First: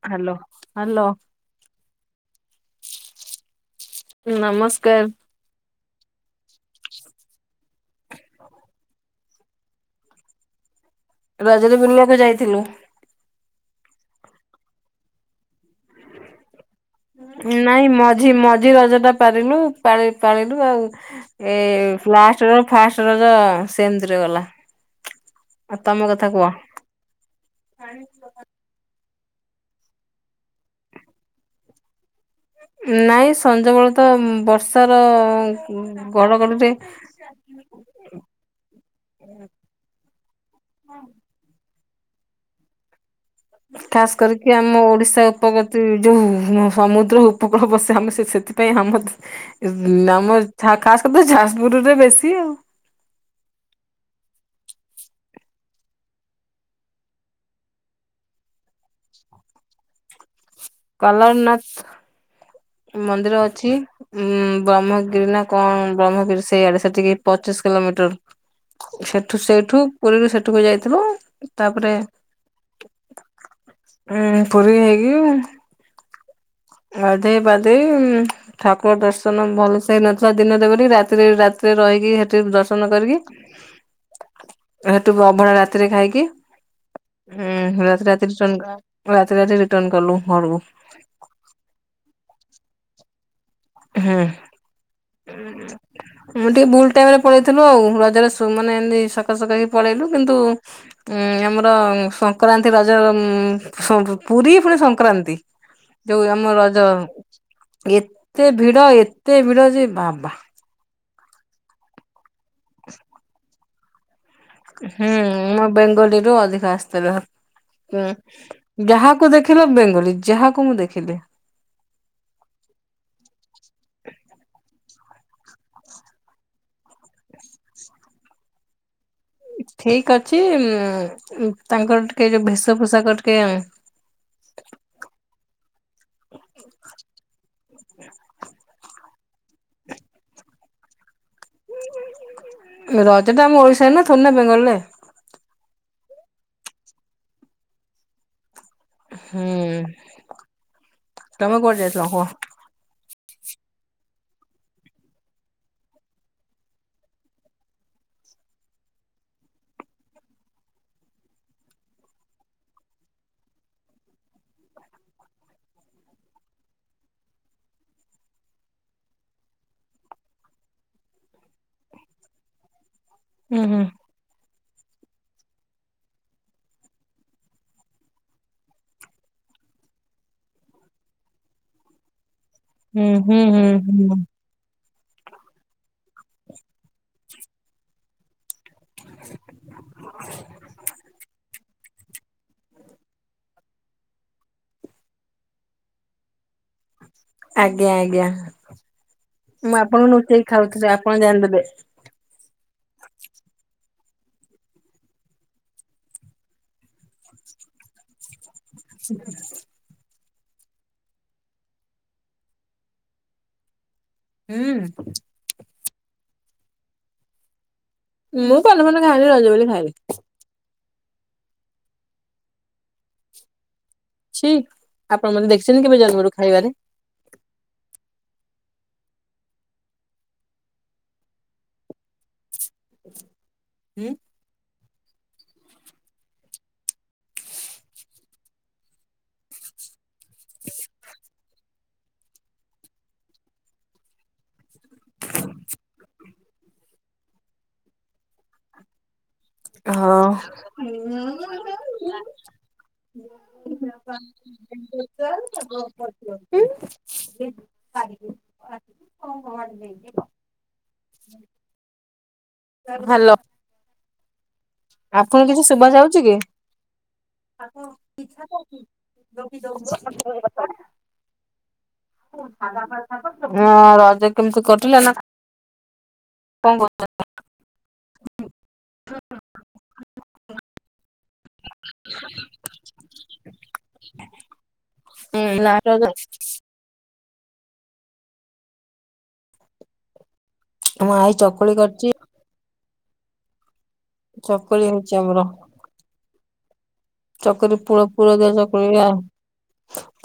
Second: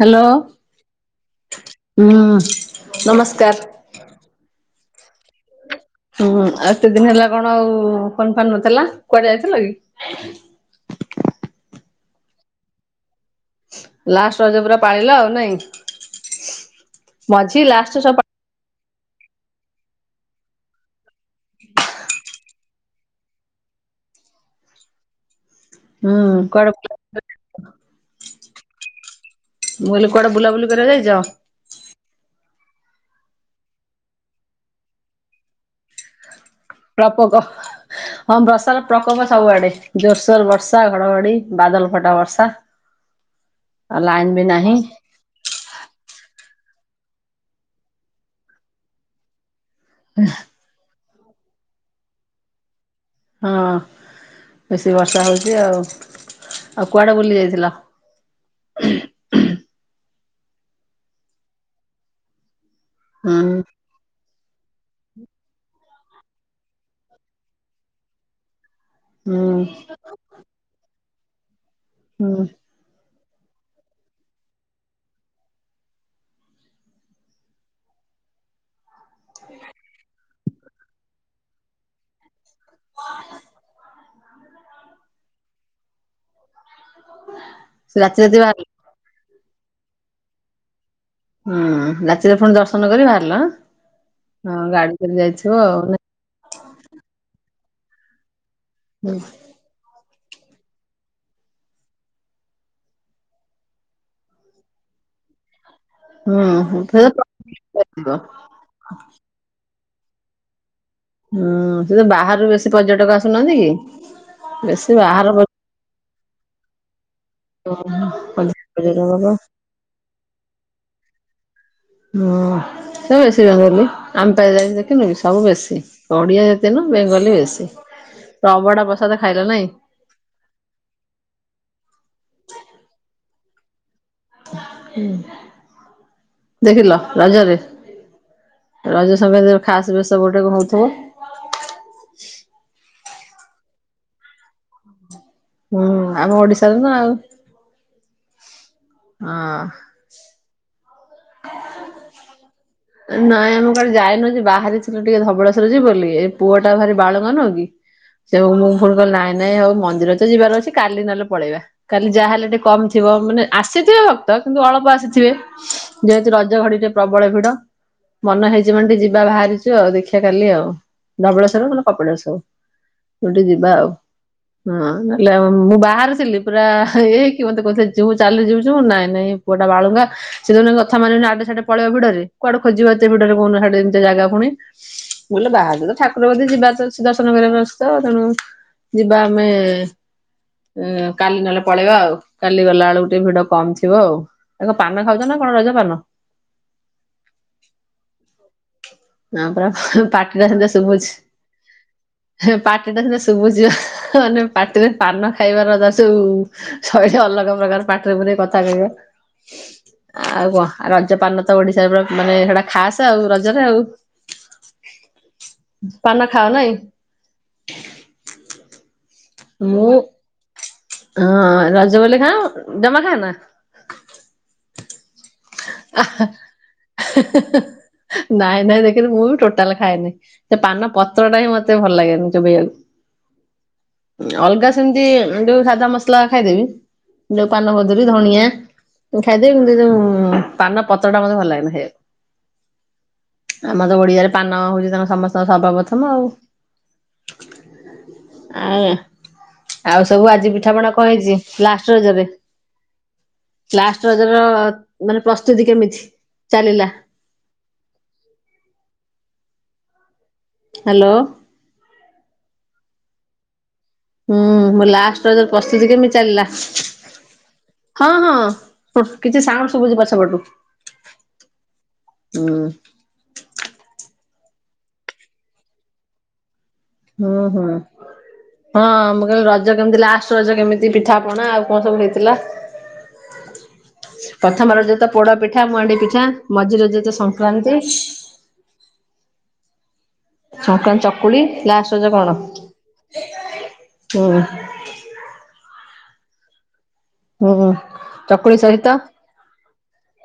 Hello. Hello hello. ହୁଁ ନମସ୍କାର୍। ନମସ୍କାର୍। ହୁଁ ଆଉ ଏତେ ଦିନ ହେଲା କଣ ଆଉ ଫୋନ୍ ଫାନ୍ ନଥିଲା କୁଆଡ଼େ ଯାଇଥିଲ କି। ରଜରେ ବୁଲିଆକୁ ଯାଇଥିଲୁ। ଲାଷ୍ଟ୍ ରଜ ପୁରା ପାଳିଲ ଆଉ ନାଇଁ। ମଝି ନାଇଁ ଲାଷ୍ଟ ସବୁ ମଝି ମଝି ରଜ ଟା ପାରିଲୁ ପା-ପାଳିଲୁ ଆଉ। ଏ ଲାଷ୍ଟ ର ଫାଷ୍ଟ ରଜ ସେମ୍ ତିରେ ଗଲା। ଆଉ ତମ ହୁଁ କଥା କୁହ କଆଡ଼େ [unintelligible] ମୁଁ କହିଲି କୁଆଡ଼େ ବୁଲାବୁଲି କରିବାକୁ ଯାଇଛ। ନାଇଁ ସଞ୍ଜ ବେଳେତ ବର୍ଷାର ଗଡ଼ଗଡ଼ିରେ ପଗ ହଁ ବର୍ଷା ର ପ୍ରକୋପ ସବୁଆଡେ ଜୋର୍ ସୋର୍ ବର୍ଷା ଘଡ଼ଘଡି଼ ବାଦଲ ଫଟା ବର୍ଷା। ଆଉ ଖାସ ଲାଇନ ବି କରିକି ନାହିଁ ଆମ ଓଡିଶା ଉପଗତି ଯୋଉ ସମୁଦ୍ର ଉପକୂଳ ବସେ ଆମେ ସେ ସେଥିପାଇଁ ଆମ ଥି ନାମ ଛା ଖାସ୍ ତ ଯାଜପୁର ରେ ବେଶୀ ଆଉ। ହଁ ବେଶୀ ବର୍ଷା ହଉଛି ଆଉ ଆଉ କୁଆଡ଼େ ବୁଲି ଯାଇଥିଲ। କଲାରନାଥ୍ ହୁଁ ମନ୍ଦିର ଅଛି। ଉଁ ବ୍ରହ୍ମଗିରି ନା କଣ ବ୍ରହ୍ମଗିରି ସେଇଆଡେ ସେଟିକି ପଚିଶି କିଲୋମିଟର। ହୁଁ ସେଠୁ ସେଇଠୁ ପୁରୀରୁ ସେଠୁକୁ ଯାଇଥିଲୁ ତାପରେ ହୁଁ ଉଁ ପୁରୀ ହେଇକି। ଗାଧେଇ ପାଧେଇ ଉଁ ଠାକୁର ଦର୍ଶନ ଭଲସେ ହେଇନଥିଲା ଦିନରେ ବୋଲି ରାତି ରାତିରେ ରହିକି ସେଠି ଦର୍ଶନ କରିକି ହ ହେଠୁ ଅଭଡ଼ା ରାତିରେ ଖାଇକି ହୁଁ ରାତି ରାତି ରିଟ ରାତି ରାତି ରିଟନ କଲୁ ଘରକୁ ହୁଁ ରାତିରେ ପୁଣି ଦର୍ଶନ କରିି ବାହାରିଲ ଆଁ ହୁଁ। ହଁ ଗାଡ଼ି ମୁଁ ଟିକେ ଭୁଲ୍ ଟାଇମରେ ପଳେଇଥିଲୁ ଆଉ ରଜରେ ମାନେ ଏମିତି ସକାଳେ ସକାଳେ ପଳେଇଲୁ କିନ୍ତୁ ଉଁ ଆମର ସଂକ୍ରାନ୍ତି ରଜ ପୁରୀ ପୁଣି ସଂକ୍ରାନ୍ତି। ଯୋଉ ହୁଁ ଆମ ହୁଁ ରଜ ସେ ତ ଥିବ। ଏତେ ଭିଡ଼ ଏତେ ଭିଡଯେ ବାବା ହୁଁ ସେତ ବାହାରାରୁ ବେଶୀ ପର୍ଯ୍ୟଟକ ଆସୁନାହାନ୍ତିକି ହୁଁ ମ ବେଙ୍ଗଲୀରୁ ଅଧିକା ଆସିଥିଲେ। ହଁ ଯାହାକୁ ପର୍ଯ୍ୟଟକ ଦେଖିଲ ବେଙ୍ଗଲୀ ଯାହାକୁ ମୁଁ ଦେଖିଲି ହୁ ସେ ବେଶୀ ବେଙ୍ଗଲି ଆମେପା ଯାଇନଥିନୁକି ସବୁ ବେଶୀ ଓଡିଆ ଜାତି ନା ବେଙ୍ଗଲୀ ବେଶୀ ଅବଢ଼ା ପ୍ରସାଦ ଖାଇଲା ନାଇଁ ଠିକ ଅଛି ତାଙ୍କର ଟିକେ ଯେଉଁ ଭେଷଭୋଷାକ ଟିକେ ଉଁ ଦେଖିଲ ରଜରେ ରଜ ସଂକ୍ରାନ୍ତିର ଖାସ ବେଶ ଗୋଟେ କଣ ହେଉଥିବ। ରଜଟା ଆମ ଓଡିଶାରେ ନା ଥୋଡି଼ନା ବେଙ୍ଗଲିରେ ହୁଁ ଆମ ଓଡିଶାରୁନା ଆଉ ହୁଁ ହଁ। ତମେ କୁଆଡେ ଯାଇଥିଲ କୁହ? ନାଇଁ ଆମେ କୁଆଡେ ଯାଇନୁ ଯେ ବାହାରିଥିଲୁ ଟିକେ ଧବଳେସ୍ବର ଯିବୁବୋଲି ପୁଅଟା ଭାରି ବାଳୁଙ୍ଗା ନୁହଁକି ସେ ମୁଁ ଫୁଣି କହିଲି ନାଇଁ ନାଇଁ ହଉ ମନ୍ଦିର ତ ଯିବାର ଅଛି କାଲି ନହେଲେ ପଳେଇବା। କାଲି ଯାହାହଲେ ଟିକେ କମ ଥିବ ମାନେ ଆସିଥିବେ ଭକ୍ତ କିନ୍ତୁ ଅଳ୍ପ ଆସିଥିବେ। ଯେହେତୁ ରଜ ଘଡିରେ ପ୍ରବଳ ଭିଡ। ମନେ ହେଇଛି ମାନେ ଟିକେ ଯିବା ବାହାରିଛୁ ଆଉ ଦେଖିବା କାଲି ଆଉ। ଧବଳେସ୍ବର ନହଲେ କପିଳାସ ହଉ ଯୋଠି ହୁଁ ଯିବା ହୁଁ। ଆଉ। ହଁ ନହେଲେ ମୁଁ ବାହାରେ ପୁରା ଇ ହେଇକି ମତେ କହୁଥିଲେ ଯିବୁ ଚାଲି ଯିବୁ ନାଇଁ ନାଇଁ। ପୁଅଟା ବାଳୁଙ୍ଗା ସେ ଯୋଉଦିନ କ ସାମାନ୍ୟ ଆଡେ ସାଆଡେ ପଳେଇବ ଭିଡରେ କୁଆଡେ ଖୋଜିବ ଏତେ ହୁଁ ଭିଡରେ ହୁଁ ହୁଁ କହୁନ ହାଡ଼େ ଏନ୍ତିଆ ହୁଁ ଜାଗା ପୁଣି ମୁଁ ବୋଲେ ବାହାରିତ ଠାକୁର କତିକି ଯିବାର ଅଛି ଦର୍ଶନ କରିବା ଅଛିତ ତେଣୁ ଯିବା ଆମେ ଏ କାଲି ନହେଲେ ପ ପଳେଇବା ଆଉ କାଲି ଗଲାବେଳକୁ ଟିକେ ଭିଡ କମଥିବ ଆଉ ଏ କଣ ପାନ ଖାଉଛନା କଣ ରଜପାନ ଆଜ୍ଞା ଆଜ୍ଞା ନା ପରା ମୁଁ ଆପଣଙ୍କୁ ପାଟିଟା ଲୁଚେଇକି ଖାଉଥିଲି ଆପଣ ଜାଣିଦେଲେ। ହେ ପାଟିଟା ସିନା ଶୁଭୁଝି ମାନେ ପାଟିରେ ପାନ ଖାଇବାର ଯା ସୁବୁ ଶୈଳି ଅଲଗା ପ୍ରକାର ପାଟିରେ ପୁରେକି କଥା କହିବା। ଆଉ କଣ ରଜପାନତ ଓଡିଶାରେ ମାନେ ସେଇଟା ଖାସ ଆଉ ରଜରେ ଆଉ ହୁଁ। ପାନ ଖାଅ ନାଇଁ। ମୁଁ ପାନ ଫାନ ଖାଏନି ରଜ ବୋଲି ମୁଁ ଖାଏନି। ହଁ ରଜବୋଲି ଖାଅ ଜମା ଖାଅନା। ଛି ଆପଣମାନେ ଦେଖିଛନ୍ତି କେବେ ଜନ୍ମରୁ ଖାଇବାରେ? ହେ, ହେ, ହେ ନାଇଁ ନାଇଁ ଦେଖିନି ମୁଁବି ଟୋଟାଲ ଖାଏନି ସେ ପାନ ପତ୍ରଟା ହିଁ ମତେ ଭଲ ଲାଗେନି ଚୋବେଇଆକୁ ହୁଁ। ଅଲଗା ସେମିତି ଯୋଉ ସାଧାମସଲା ଖାଇଦେବି ଯୋଉ ପାନମଧୁରୀ ଧଣିଆ ଖାଇଦେବି କିନ୍ତୁ ଯୋଉ ହୁଁ ପାନ ପତ୍ରଟା ମତେ ଭଲ ଲାଗେନି ଖାଇବାକୁ ଆମର ଓଡିଆର ପାନ ହ ସମସ୍ତଙ୍କ ସର୍ବ ପ୍ରଥମ ଆଉ ଆ ଆଉ ସବୁ ହଁ। ଆଜି ପିଠାପଣା କଣହେଇଛି ଲାଷ୍ଟ ରଜରେ? ଲାଷ୍ଟ ରଜର ମାନେ [unintelligible] ପ୍ରସ୍ତୁତି କେମିତି ଚାଲିଲା? ହୁଁ। [unintelligible] ହାଲୋ। ହାଲୋ ହୁଁ ମୋ ଲାଷ୍ଟ୍ ର ଆପଣଙ୍କୁ ଯଦି କିଛି ଶୁଭା ପ୍ରସ୍ତୁତି କେମିତି ଯାଉଛି କି? ଚାଲିଲା? ହଁ ହଁ କିଛି ସାଉଣ୍ଡ ଶୁଭୁଛି ପଛପଟୁ ହୁଁ [unintelligible] [unintelligible] ହଁ ରଜ କେମିତି କଟିଲା, ନା କଣ କରୁଚ? ହୁଁ ହୁଁ ହଁ ମୁଁ କହିଲି ରଜ କେମିତି ଲାଷ୍ଟ୍ ରଜ କେମିତି ପିଠାପଣା ନା ଆଉ କଣ ସବୁ ହେଇଥିଲା? ପ୍ରଥମ ରଜ ତ ପୋଡ ପିଠା ମୁହାଣ୍ଡି କର? ପିଠା ମଝି ରଜ ତ ସଂକ୍ରାନ୍ତି। ସଂକ୍ରାନ୍ତି ଆମ ଆଇ ଚକୁଳି ଲାଷ୍ଟ୍ କରିଛି ରଜ କଣ? ହୁଁ ଚକୁଳି ହେଇଚି ଆମର। ହୁଁ ଚକୁରି ପୁର ପୁରଦିଆ ଚକୁଳି ଆ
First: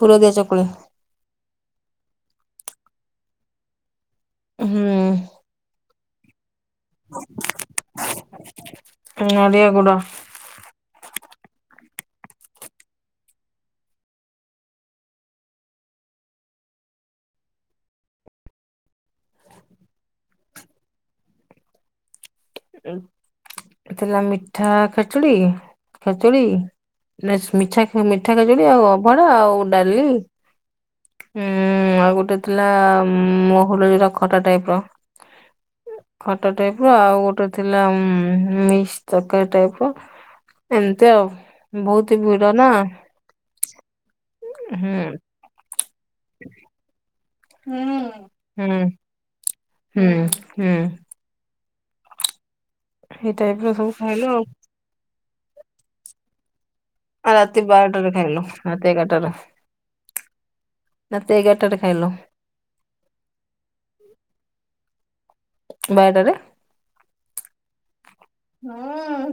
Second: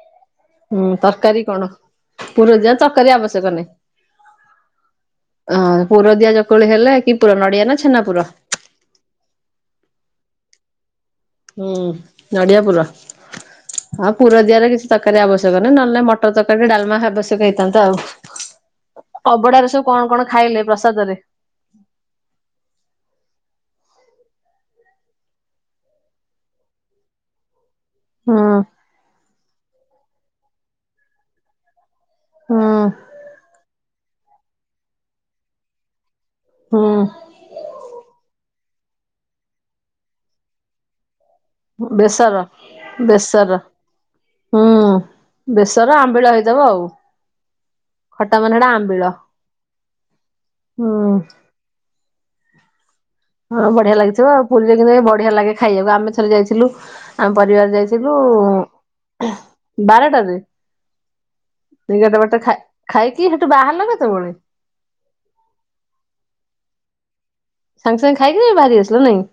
ପୁରଦିଆ ଚକୁଳି। ହୁଁ ତରକାରି। କଣ, ପୂର ଦିଆରେ ତର୍କାରି ଆବଶ୍ୟକ ନାହିଁ। ହୁଁ। ହଁ ପୁରରଦିଆ ଚକୁଳି ହେଲେ, କି ପୁର ନଡିଆ ନା ଛେନା ପୁର। ନଡ଼ିଆ ଗୁଡ। ହୁଁ ନଡ଼ିଆ ପୁର। ହଁ ପୁର ଦିଆରେ କିଛି ତରକାରୀ ଆବଶ୍ୟକ ନାହିଁ। ନହେଲେ ମଟର ତର୍କାରି ଡାଲମା ଆବଶ୍ୟକ ହେଇଥାନ୍ତା ଆଉ। ଅଭଡାରେ ସବୁ କଣ କଣ ଖାଇଲେ ପ୍ରସାଦ ରେ? ଉଁ ଏ ଥିଲା ମିଠା ଖେଚୁଡି ଖେଚୁଡି ମିଠା ମେସ୍ ମିଠା ମିଠା ହୁଁ ଖେଚୁଡି ଆଉ ଅଭାଡ ଆଉ ଡାଲି। ହୁଁ ଆଉ ଗୋଟେ ଥିଲା ହୁଁ ମହୁଲ ଯୋଟା ଖଟା ଟାଇର। ଖଟାଟାଇପ୍ ହୁଁ ର ଆଉ ଗୋଟେ ଥିଲା ଉଁ ମିକ୍ସ୍ ତର୍କାରି ଟାଇପ୍ ର ଏମିତି ଆଉ। ବହୁତ ଭିଡ ବେସର ନା ବେସର ହୁଁ। ବେସର ଆମ୍ବିଳ ହେଇଥିବ ଆଉ ଖଟା ମାନେ ହୁଁ ଟା ଆମ୍ବିଳ। ହୁଁ ହୁଁ। ଏଇ ଟାଇପ ହଁ ର ସବୁ ବଢିଆ ଖାଇଲୁ ଲାଗିଥିବ ଆଉ ପୁରୀରେ କି ବଢିଆ ଲାଗେ ଖାଇବାକୁ ଆମେ ଥରେ ଯାଇଥିଲୁ। ଆମ ଆଉ ରାତି ପରିବାର ବାରଟାରେ ଯାଇଥିଲୁ, ଖାଇଲୁ ରାତି ଏଗାରଟାରେ ଖୁଁ ବାରେଟାରେ। ରାତି ଏଗାର୍ ଟାରେ ଏଗାର୍ ବାରଟା ଖା ଖାଇକି ସେଠୁ ବାହାରିଲ କେତେ ବେଳେ? ବାରଟାରେ। ସାଙ୍ଗେ ସାଙ୍ଗେ ଖାଇକିରି ବାହାରି ଆସିଲ ନାଇଁ।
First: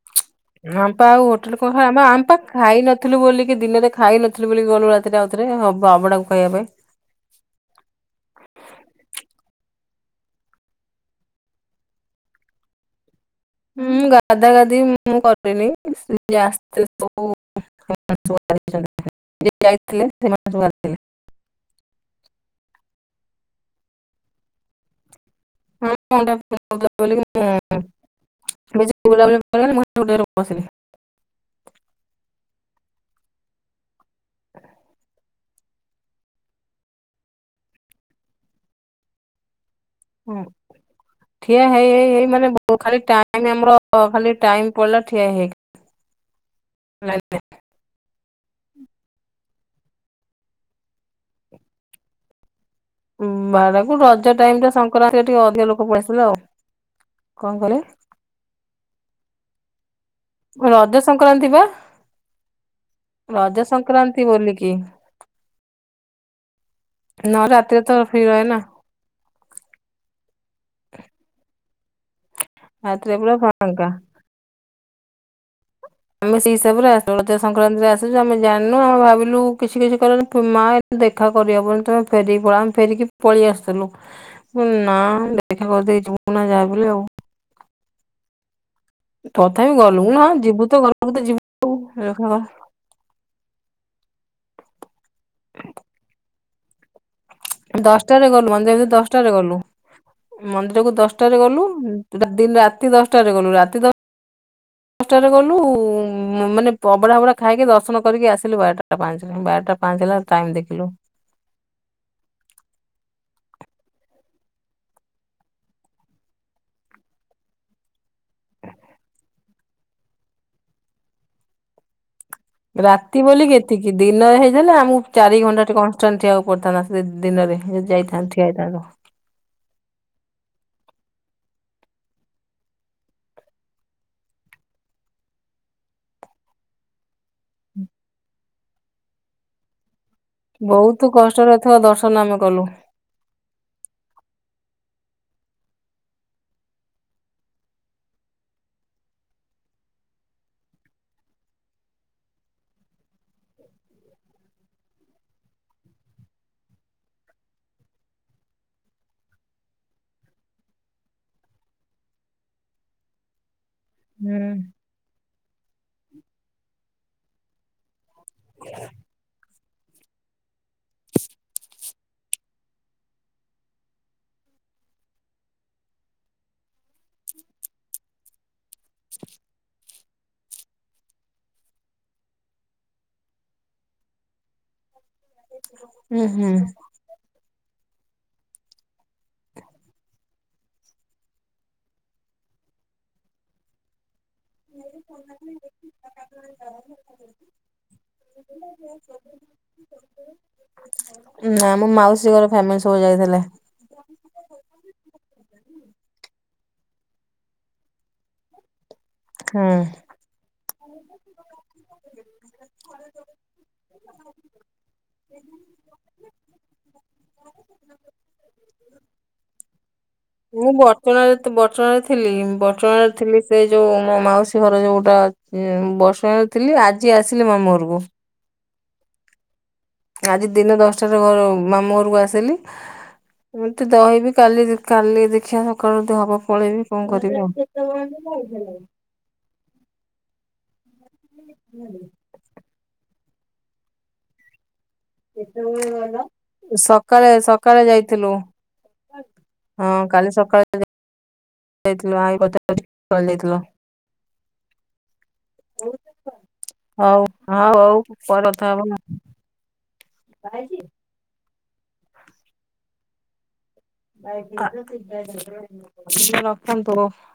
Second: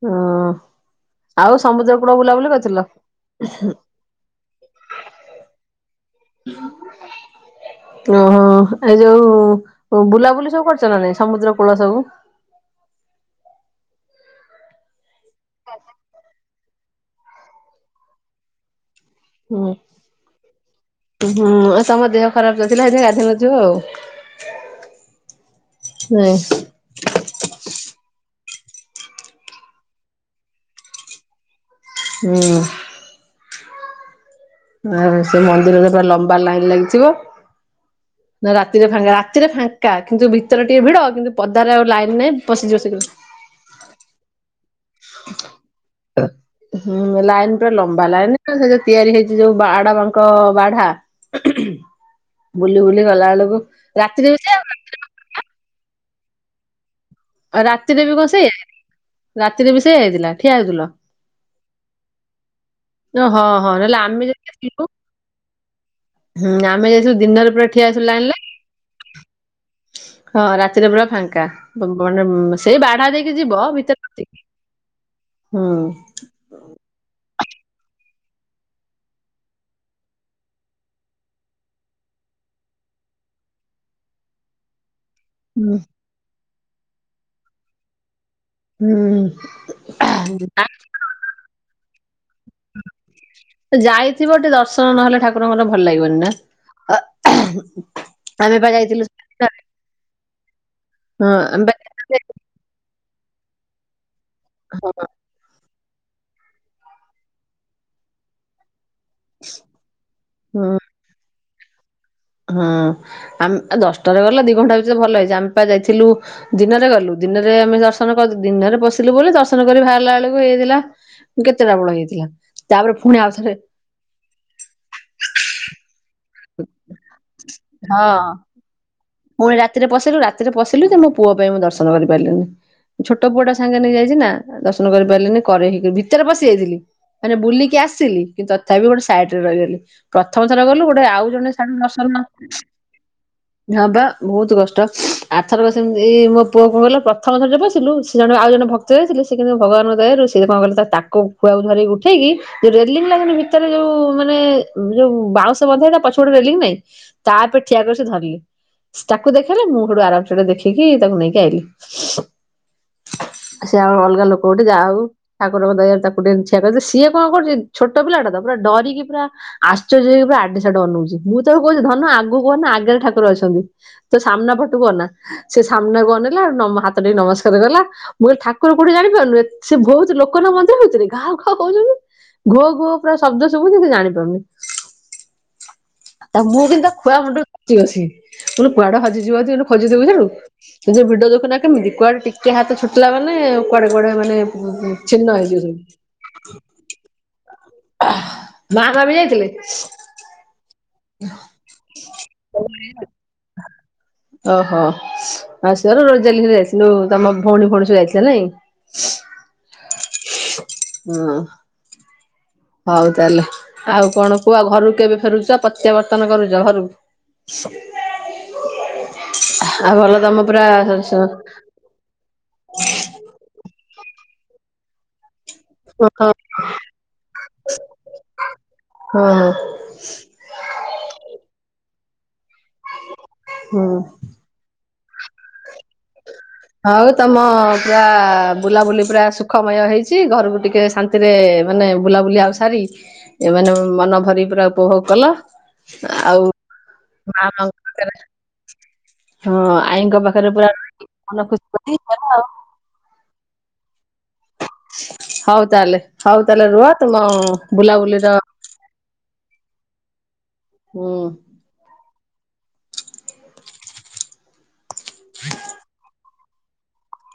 ହଁ ଅମ୍ପା ଆଉ ଗୋଟେ ଲୋକ ସମୁଦ୍ର ଆମ୍ କୂଳ ଆମେ ବୁଲାବୁଲି କରିଥିଲ? ଖାଇନଥିଲୁ ବୋଲିକି ଦିନରେ ଖାଇନଥିଲୁ ବୋଲି ଗଲୁ ଆଉଥରେ ଆଉଥରେ ହବ୍ ଅଭଡାକୁ ଖୋୟାପାଇଁ। ଉଁ ହୁଁ ଏ ଯୋଉ ବୁଲାବୁଲି ସବୁ କରିଚ ନା ନାଇଁ ସମୁଦ୍ର କୂଳ ସବୁ? ମୁଁ ଗାଧା ଗାଧି ମୁଁ କଦିନି ସିଏ ଆସିଥିଲେ ସ ଯିଏ ହୁଁ ଯାଇଥିଲେ ସେ ମାନେ ସ ଆଣି ହୁଁ ଆଉ ତମ ଦେହ ଖରାପ୍ ତ ଥିଲା ସେଇଥି ପାଇଁ ଗାଧେଇ ନଥିବ ଆଉ। ନାଇଁ [unintelligible] ହୁଁ। ଆଉ ସେ ମନ୍ଦିର ରେ ବା ଲମ୍ବା ଲାଇନ୍ ଲାଗିଥିବ। ନା ରାତିରେ ଫାଙ୍କା ରାତିରେ ଫାଙ୍କ୍ ହୁଁ ଠିଆ ହେଇ ହେଇ ଲାଇନ ନାହିଁ ହେଇ ମାନେ ପଶିଯିବ ବହୁ ଶୀଘ୍ର। ଟାଇମ୍ ଆମର ଖାଲି ଟାଇମ୍ ପଲା ଠିଆ ହେଇକ୍ ଖ୍ ଲାଇନ୍ ପୁରା ଲମ୍ବା ଲାଇନ୍ ସେ ଯୋଉ ତିଆରି ହେଇ ଯୋଉ ବାଡ୍ ବାଙ୍କ ବାଢା ବୁଲି ବୁଲି ଗଲା ବେଳକୁ ବାହାରକୁ ରଜ ରାତିରେ ବି ଟାଇମ ସେ ଟା ଟିକେ ଅଧିକ ଲୋକ ପଲେଇ ଆସିଲେ ଆଉ। କଣ ଆଉ କହିଲେ? ରାତିରେ ବି କଣ ସେଇଇ ରାତିରେ ବି ସେଇଆ ହେଇଥିଲା ଠିଆ ହେଇଥିଲା। ରଜ ସଂକ୍ରାନ୍ତି ବା। ଓ ହଁ ରଜ ହଁ ନହେଲେ ସଂକ୍ରାନ୍ତି ଆମେ ଯଦି ବୋଲିକି ଆଥିବୁ ହୁଁ ଆମେ ଦିନରେ ନହେଲେ ପୁରା ରାତିରେ ଠିଆ ତ ଆସିଲୁ ଫ୍ରି ଆଣିଲେ। ରହେ ନା ହଁ ରାତିରେ ପୁରା ଫାଙ୍କା ମାନେ ସେଇ ବାଢା ରାତିରେ ଦେଇକି ପୁରା ଯିବ ଫାଙ୍କା। ଭିତରେ ସେତିକି ହୁଁ। ଆମେ ସେଇ ହିସାବରେ ଆସିଥିଲୁ ରଜ ସଂକ୍ରାନ୍ତିରେ ଆସୁ ଆମେ ଜାଣିନୁ ଆମେ ଭାବିଲୁ କିଛି କିଛି କରନୁ ମା ଦେଖା କରିହବନି ତମେ ଫେରିକି ପଳା ଆମେ ଫେରିକି ପଳେଇ ଆସିଥିଲୁ ନା ଦେଖା ହୁଁ କରିଦେଇଛୁ ଯାହା ବି ହେଲେ ହଉ। ହୁଁ ତଥାପି ଗଲୁ ହଁ ଯିବୁ ଆ ତ ଘରକୁ ତ ଯିବୁ ଆଉ ଯାଇଥିବ ଟିକେ ଦର୍ଶନ ନହଲେ ଠାକୁରଙ୍କର ଭଲ ଲାଗିବନି ନା। ଦଶଟାରେ ଗଲୁ ଆମେ ମ ପା ଏ ଯାଇଥିଲୁ ଦଶଟାରେ ଗଲୁ। ମନ୍ଦିରକୁୁ ହଁ ଦଶଟାରେ ଆମେ ଗଲୁ। ପା ଦ ରାତି ଦଶଟାରେ ଗଲୁ ରାତି ଦଶ ହଁ। ଗଲୁ ମାନେ ଅବଢା ବଢା ଖାଇକି ଦର୍ଶନ କରିକି ଆସିଲୁ ବାରଟା। ଟା ପାଞ୍ଚ ବାରଟା ପାଞ୍ଚ ହେଲା ଟାଇମ ହୁଁ ଦେଖିଲୁ। ହଁ ଆମେ ଦଶଟାରେ ଗଲା ଦି ଘଣ୍ଟା ଭିତରେ ଭଲ ହେଇଛି ଆମେ ପା ଯାଇଥିଲୁ। ଦିନରେ ଗଲୁ ଦିନରେ ଆମେ ଦର୍ଶନ ଦିନରେ ପଶିଲୁ ବୋଲି ଦର୍ଶନ କରି ବାହାରିଲା ବେଳକୁ ହେଇଥିଲା। କେତେଟା ବେଳ ହେଇଥିଲା। ତାପରେ ପୁଣି ରାତି ବୋଲି ଆଉଥରେ ଏତିକି ଦିନ ହେଇଥିଲେ ଆମକୁ ଚାରି ଘଣ୍ଟା ଟେ କଣ। ଅ ଠିଆ ହବାକୁ ପଡିଥାନ୍ତା ସେ ଦିନରେ ହଁ। ଯାଇଥାନ୍ତୁ ଠିଆ ହୋଇଥାନ୍ତୁ। ପୁଣି ରାତିରେ ପଶିଲୁ ରାତିରେ ପଶିଲୁ ତ ମୋ ପୁଅ ପାଇଁ ମୁଁ ଦର୍ଶନ କରିପାରିଲିନି। ଛୋଟ ପୁଅ ଟା ସାଙ୍ଗରେ ନେଇ ଯାଇଛି ନା ଦର୍ଶନ କରିପାରିଲିନି କରେଇକି ଭିତରେ ପଶି ଯାଇଥିଲି। ମାନେ ବୁଲିକି ଆସିଲି କିନ୍ତୁ ତଥାପି ଗୋଟେ ସାଇଟରେ ରହିଗଲି। ପ୍ରଥମ ଥର ଗଲୁ ଗୋଟେ ବହୁତ ଆଉ ଜଣେ କଷ୍ଟରେ ଏଥର ସାମ୍ନା କୁ ଦର୍ଶନ ସାମ୍ନା। ଆମେ କଲୁ। ହବା ବହୁତ କଷ୍ଟ ଆଥର କ ଏମିତି ମୋ ପୁଅ କଣ କଲେ ପ୍ରଥମ ଥର ପସିଲୁ ସେ ଜଣେ ଆଉ ଜଣେ ଭକ୍ତ। ତ ଥିଲେ ସେ କିନ୍ତୁ ଭଗବାନଙ୍କୁ ଦୟାରୁ ସିଏ କଣ କଲେ ତାକୁ ପୁଅକୁ ଧରିକି ଉଠେଇକି। ଯୋଉ ରେଲିଂ ଲାଇନ୍ ଭିତରେ ଯୋଉ ମାନେ ଯୋଉ ବାଉଁଶ ବନ୍ଧେଇ ପଛ ପଟେ ରେଲଂ ନାଇଁ। ତାପରେ ଠିଆ କରି ସେ ଧରିଲି। ତାକୁ ଦେଖେଇଲେ ମୁଁ ସେଠୁ ଆରାମ ସେ ଦେଖିକି ତାକୁ ନେଇକି ଆଇଲିି। ସେ ଆମ ଅଲଗା ଲୋକ ଗୋଟେ ଯାହା ହଉ। ଠାକୁରଙ୍କ ଦୟାରୁ ତାକୁ ଟିକେ ଠିଆ କରିଦେଲି ସିଏ କଣ କରୁଛି ଛୋଟ ପିଲା ତ ପୁରା ଡରିକି ପୁରା ଆଶ୍ଚର୍ଯ୍ୟ ହେଇକି ପୁରା ଆଡେ ସେୟାଡେ ଅନଉଛି ମୁଁ ତାକୁ କହୁଛି ଧନ ଆଗକୁ ଅନା ଆଗରେ ଠାକୁର। ଠାକୁର ଅଛନ୍ତି ତ ସାମ୍ନା ପଟୁକୁ ଅନା ସେ ସାମ୍ନାକୁ ଅନେଇଲା ଆଉ ହାତ ଟେକି ନମସ୍କାର କଲା। ମୁଁ କହିଲି ଠାକୁର କୋଉଠି ଜାଣିପାରିଲୁ ସେ ବହୁତ ଲୋକଙ୍କ ମନ୍ଦିର ଭିତରେ କାହା କାହା କହୁଛନ୍ତି। ଘୋ ଘୋ ପୁରା ଶବ୍ଦ ଶୁଭୁନି ସେ ଜାଣି ପାରୁନି। ଉୁଁ ହୁଁ ତମକୁ ବି ତ ପୁରା ଭାବରେ ବୁଝି ଗଲିଣି କେ କୁଆଡେ ହଜିଯିବେ ଖୋଜୁଥିବୁ ତାକୁ ଯ ଭିଡ ଦେଖୁନା କେମିତି କୁଆଡେ ଟିକେ ହାତ ଛୁଟିଲା ମାନେ କୁଆଡେ କୁଆଡେ ମାନେ ଛିନ୍ନ ହେଇଯିବ ସବୁ। ମା ବାପା ବି ଯାଇଥିଲେ। ନା ମୋ ମାଉସୀ ଘର ଫ୍ୟାମିଲି ସବୁ ଯାଇଥିଲେ। ଓହୋ ମାଉସୀ ଘରୁ ଯାଇଥିଲୁ ତମ ଭଉଣୀ ଭଉଣୀ ସବୁ ଯାଇଥିଲା ନେଇଁ। ହଁ। ହୁଁ। ହୁଁ। ହଉ ତାହେଲେ ଆଉ କଣ କୁହ ଆଉ ଘରକୁ କେବେ ଫେରୁଛ ପ୍ରତ୍ୟାବର୍ତ୍ତନ କରୁଛ ଘରକୁ। ଆଉ ଭଲ ତମ। ପୁରା ମୁଁ ବଟଚଣାରେ ହଁ ବଚଣା ରେ ଥିଲି ବଚଣା ରେ ଥିଲି ସେ ଯୋଉ ମୋ ମାଉସୀ ଘର ଯୋଉଟା। ସେ ବର୍ଷମାନରେ ଥିଲି ଆଜି ଆସିଲି ମାମୁଁ ଘରକୁ ହଁ ହଁ ଆଜି ଦିନ ଦଶଟାରେ ଘର ମାମୁ ଘରକୁ ଆସିଲି ମୋତେ ହଁ ଦହିବି କାଲି କାଲି ଦେଖିବା ସକାଳୁ ହେବ ହଉ ତମ ପୁରା ବୁଲାବୁଲି ପୁରା ସୁଖମୟ ହେଇଛି ଘରକୁ ଟିକେ ଶାନ୍ତିରେ ମାନେ ବୁଲାବୁଲି ଆଉ ସାରି ଏମାନେ ମନ ଭରି ପୁରା ଉପଭୋଗ କଲ ଆଉ ସକାଳେ ମା ସକାଳେ ପାଖରେ ଯାଇଥିଲୁ ହଁ ଆଈଙ୍କ କାଲି ପାଖରେ ସକାଳେ ପୁରା ମନ ଖୁସି କରିଦେଇଥିବ ଆଉ [unintelligible] ଥିଲ ହଉ ତାହେଲେ ହଉ ତାହେଲେ ରୁହ ହଉ ତୁମ ହଉ ହଉ ବୁଲାବୁଲିର [unintelligible] କହିଁକି ହୁଁ [unintelligible]